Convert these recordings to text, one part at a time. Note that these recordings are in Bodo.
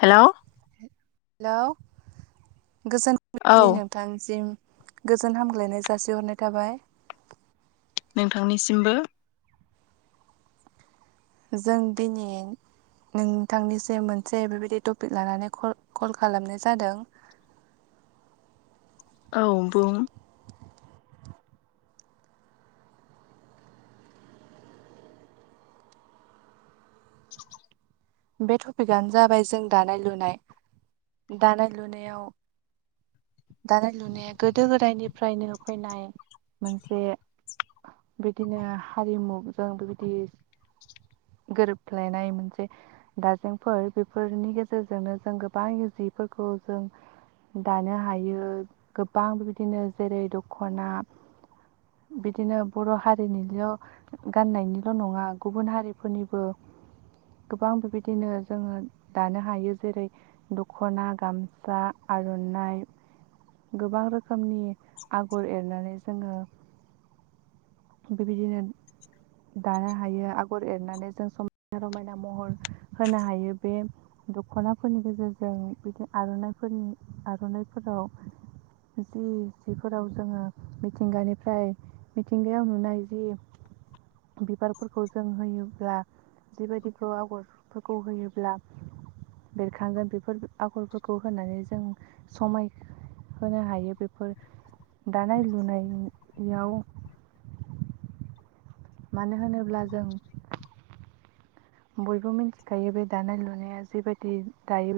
हेल' हेलौ गोजोन औ फुंबिलि नोंथांसिम गोजोन हामग्लायनाय जासिहरनाय थाबाय नोंथांनिसिमबो जों दिनै नोंथांनिसिम मोनसे बेबायदि टपिक लानानै कल खालामनाय जादों [inaudible] औ बुं [inaudible] बे टपिकआनो जाबाय जों दानाय लुनाय दानाय लुनायाव दानाय लुनाया गोदो गोदायनिफ्रायनो फैनाय मोनसे बिदिनो हारिमुजों बेबायदि गोरोबलायनाय मोनसे दाजेंफोर बेफोरनि गेजेरजोंनो जों गोबां जिफोरखौ जों दानो हायो गोबां बिबायदिनो जेरै दख'ना बिदिनो बर' हारिनिल' गाननायनिल' नङा गुबुन हारिफोरनिबो गोबां बेबायदि बिदिनो जोङो दानो हायो जेरै दख'ना गामसा आर'नाइ गोबां रोख रोखोमनि आगर एरनानै जोङो बेबायदिनो दानो हायो आगर एरनानै जों समायना रमायना महर होनो हायो बे दख'नाफोरनि गेजेरजों बिदि आर'नाइफोरनि आर'नाइफोरा औ जि जिफोराव जोङो मिथिंगानिफ्राय मिथिंगायाव नुनाय जि बिबारफोरखौ जों होयोब्ला जिबायदिफ्र आगर फोरखौ होयोब्ला बेरखांगोन बेफोर आगरफोरखौ होनानै जों समाय होनो हायो बेफोर दानाय लुनायाव मानो होनोब्ला जों बयबो मिथिखायो बे दानाय लुनाया जिेबायदि दायो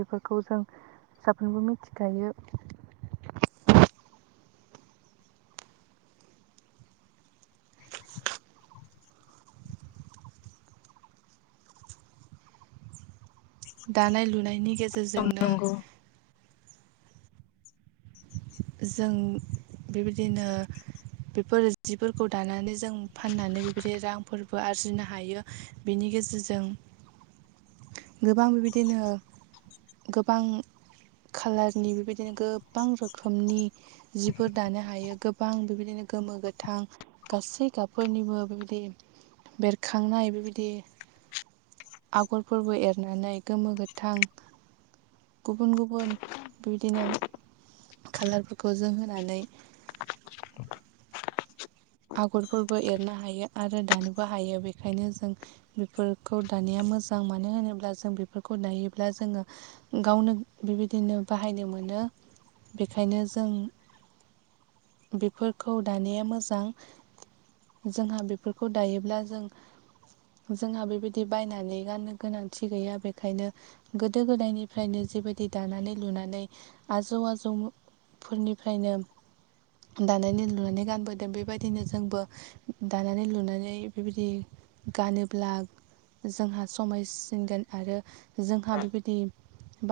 बेफोरखौ जों साफ्रोमबो मिथिखायो दानाय लुनायनि औ गेजेरजोंनो नंगौ जों बेबायदिनो बेफोर जिफोरखौ दानानै जों फाननानै बेबायदि रांफोरबो आरजिनो हायो बिनि नि गेजेरजों गोबां बेबायदिनो गोबां खाालारनि बेबायदिनो गोबां रोख रोखोमनि जिफोर दानो हायो गोबां बेबायदिनो गोमो गोथां गासै गाबफोरनि बे निबो बेबायदि बेरखांनाय बेबायदि आगरफोरबो एरनानै गोमो गोथां गुबुन गुबुन बिबदिनो कालारफोरखौ जों होनानै आगरफोरबो एरनो हायो आरो दानोबो हायो बेखायनो जों बेफोरखौ दानाया मोजां मानो होनोब्ला जों बेफोरखौ नायोब्ला जोङो गावनो बेबायदिनो बाहायनो मोनो मोनो बेखायनो जों बेफोरखौ दानाया मोजां जोंहा बेफोरखौ दायोब्ला जों जोंहा बेबायदि बायनानै गाननो गोनांथि गैया बेखायनो गोदो गोदायनिफ्रायनो जों जिबायदि दानानै लुनानै आजौ आजौफोरनिफ्रायनो दानायानानै लुनानै गानबोदों बेबाय बिदिनो जोंबो दानानै लुनानै बेबायदि गानोब्ला जोंहा समायसिनगोन आरो जोंहा बेबायदि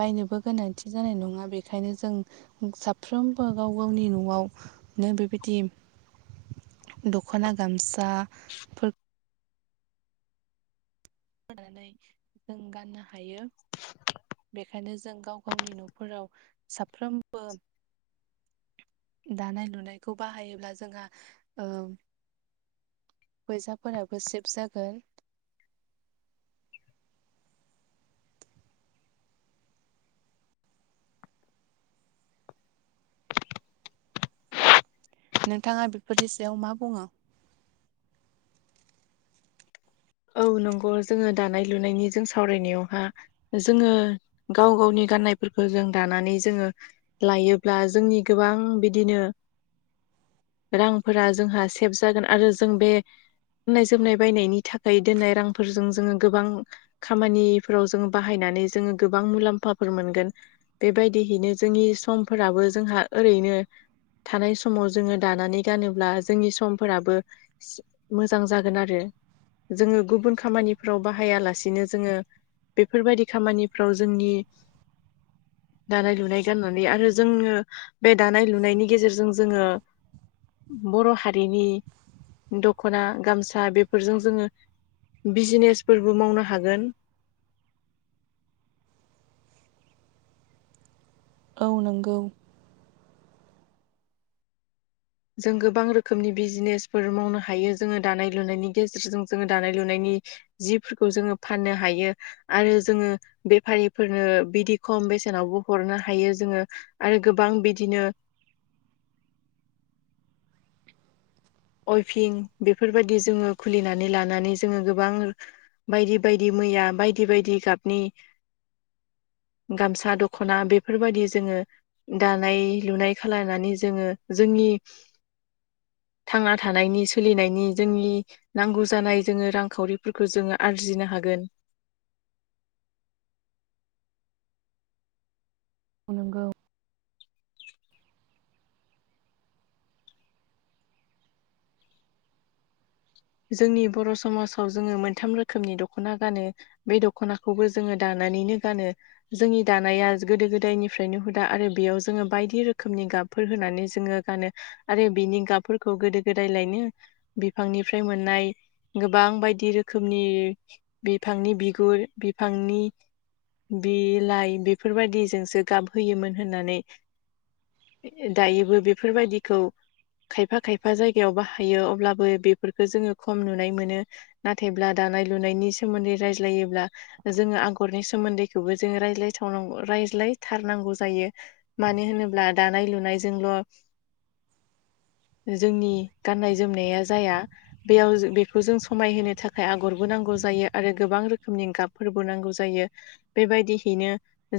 बायनोबो गोनांथि जानाय नङा बेखायनो जों साफ्रोमबो गाव गावनि न'आव नो बेबायदि दख'ना गामसाफोर दानानै जों गाननो हायो बेखायनो जों गाव गावनि न'फोराव साफ्रोमबो दानाय लुनायखौ बाहायोब्ला जोंहा ओ फैसाफोराबो सेब जागोन। नोंथाङा बेफोरनि सायाव मा बुङो? औ नंगौ जोङो दानाय लुनायनि जों सावरायनायावहा जोङो गाव गावनि गाननायफोरखौ जों दानानै जोङो लायोब्ला जोंनि गोबां बिदिनो [inaudible] रांफोरा जोंहा सेभ जागोन आरो जों बे गाननाय जोमनाय बायनायनि थाखाय दोननाय रांफोरजों जोङो गोबां खामानिफोराव जोङो बाहायनानै जोङो गोबां मुलाम्फा मोनगोन बेबायदिहैनो जोंनि समफोराबो जोंहा ओरैनो थानाय समाव जोङो दानानै गानोब्ला जोंनि समफोराबो मोजां जागोन आरो जोङो गुबुन खामानिफ्राव बाहायालासिनो जोङो बेफोरबायदि खामानिफ्राव जोंनि [inaudible] दानाय लुनाय गाननानै आरो जोङो बे दानाय लुनायनि गेजेरजों जोङो बर' हारिनि दख'ना गामसा बेफोरजों जोङो बिजनेसफोरबो मावनो हागोन। [inaudible] औ नोंगौ। जों गोबां रोखोमनि बिजनेसफोर मावनो हायो जोङो दानाय लुनायनि गेजेरजों जोङो दानाय लुनायनि जिफोरखौ जोङो फाननो हायो आरो जोङो बेफारिफोरनो बिदि खम बेसेनावबो हरनो हायो जोङो आरो गोबां बिदिनो [inaudible] अइफिं बेफोरबायदि जोङो खुलिनानै लानानै जोङो गोबां बायदि बायदि मैया बायदि बायदि गाबनि [inaudible] गामसा दख'ना बेफोरबायदि जोङो दानाय लुनाय खालामनानै जोङो जोंनि [inaudible] [inaudible] थांना थानायनि सोलिनायनि जोंनि नांगौ जानाय जोङो रांखावरिफोरखौ जोङो आरजिनो हायो। हागोन। [inaudible] नोंगौ। जोंनि बर' समाजाव जोङो मोनथाम रोखोमनि दख'ना गानो बे दख'नाखौबो जोङो दानो दानानै गानो जोंनि दानाया गोदो गोदायनिफ्रायनो हुदा आरो बेयाव जोङो बायदि रोखोमनि गाब होनानै जोङो गानो आरो बिनि गाबफोरखौ गोदो गोदाय लायनो बिफांनि फ्राय मोननाय गोबां बायदि रोखोमनि बिफांनि बिगुर बिफांनि बिलाइ बेफोरबायदिजोंसो गाब होयोमोन होननानै दायोबो बेफोरबायदिखौ खायफा खायफा जायगायाव बाहायो अब्लाबो बे फेबोरखौ जोङो खम नुनाय मोनो नाथायब्ला दानाय लुनायनि सोमोन्दै रायज्लायोब्ला जोङो। आगरनि सोमोन्दैखौबो जोङो रायज्लायथ' रायज्लायथारनांगौ जायो मानो होनोब्ला। दानाय लुनायजोंल' [inaudible] जोंनि गाननाय जोमनाया जाया बेयाव बेखौ जों समायहोनो थाखाय आगरबो नांगौ जायो आरो गोबां रोखोमनि गाबफोरबो नांगौ। जायो बेबायदिहैनो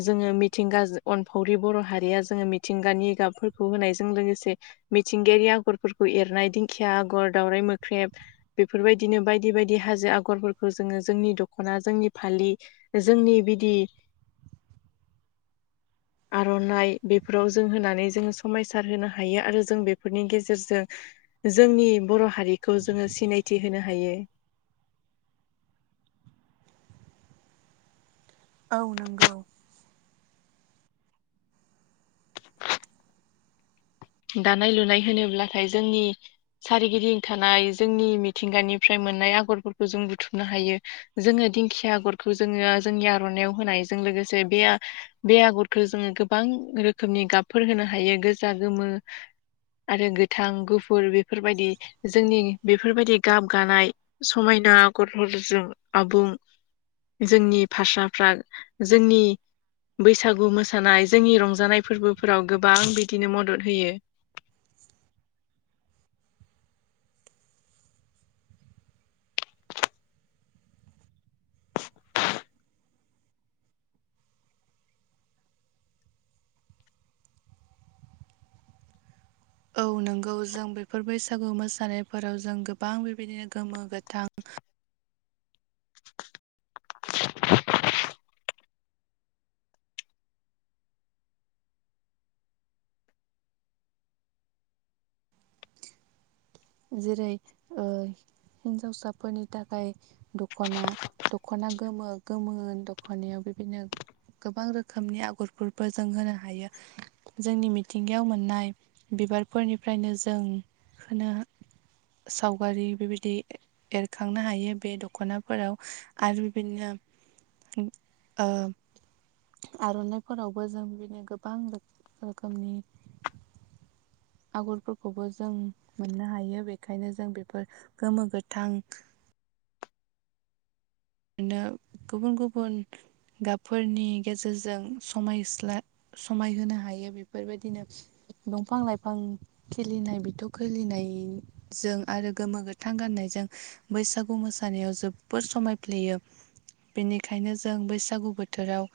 जोङो मिथिंगा अनफावरि बर' हारिया जोङो मिथिंगा नि गाबफोरखौ होनायजों लोगोसे मिथिंगायारि आगरफोरखौ एरनाय दिंखिया आगर, दावराय मो ख्रेब बेफोरबायदिनो बायदि बायदि हाजो आगरफोरखौ जोङो जोंनि दख'ना जोंनि फालि जोंनि बिदि [inaudible] आर'नाइ बेफोराव जों होनानै जोङो समायसार होनो हायो आरो जों बेफोरनि गेजेरजों जोंनि बर' हारि खौ जोङो सिनायथि होनो हायो। औ नंगौ। दानाय लुनाय होनोब्लाथाय जोंनि सारिगिदिं थानाय जोंनि मिथिंगानिफ्राय मोननाय आगरफोरखौ जों बथुमनो हायो जोङो दिखिंया आगरखौ जोंनि आरनायाव होनाय लोगोसे बे बे आगरखौ जोङो गोबां रोखोमनि गाबफोर होनो हायो गोजा, गोमो [inaudible] आरो गोथां गुफुर बेफोरबायदि जोंनि बेफोरबायदि गाब गानाय समायना आगरफोरजों आबुं जोंनि भासाफ्रा जोंनि बैसागु मोसानाय जोंनि रंजानाय फोरबोफोराव गोबां बिदिनो मदद होयो औ नोंगौ जों बैफोर बैसागु मोसानायफोराव जों गोबां बेबायदिनो गोमो, गोथां जेरै ओ हिनजावसाफोरनि थाखाय दख'ना दख'ना गोमो गोमो दख'नायाव बिदिनो गोबां रोखोमनि आगरफोरबो जों होनो हायो जोंनि मिथिंगायाव मोननाय बे बिबारफोरनिफ्रायनो जों खोनो सावगारि बेबायदि एरखांनो हायो बे दख'नाफोराव आरो बेबायदिनो ओ आर'नाइफोरावबो जों बिदिनो गोबां रोखोमनि आगरफोरखौबो जों नुनो हायो बेनिखायनो जों बेफोर गोमो गोथां बिनो गुबुन गुबुन गाबफोरनि गेजेरजों समायस्ला समायहोनो हायो बेफोरबायदिनो दंफां लाइफां खिलिनाय बिथ' खिलिनायजों आरो गोमो गोथां गाननाय जों बैसागु मोसानायाव जोबबोद समाय फ्लेयो बेनिखायनो जों बैसागु बोथोराव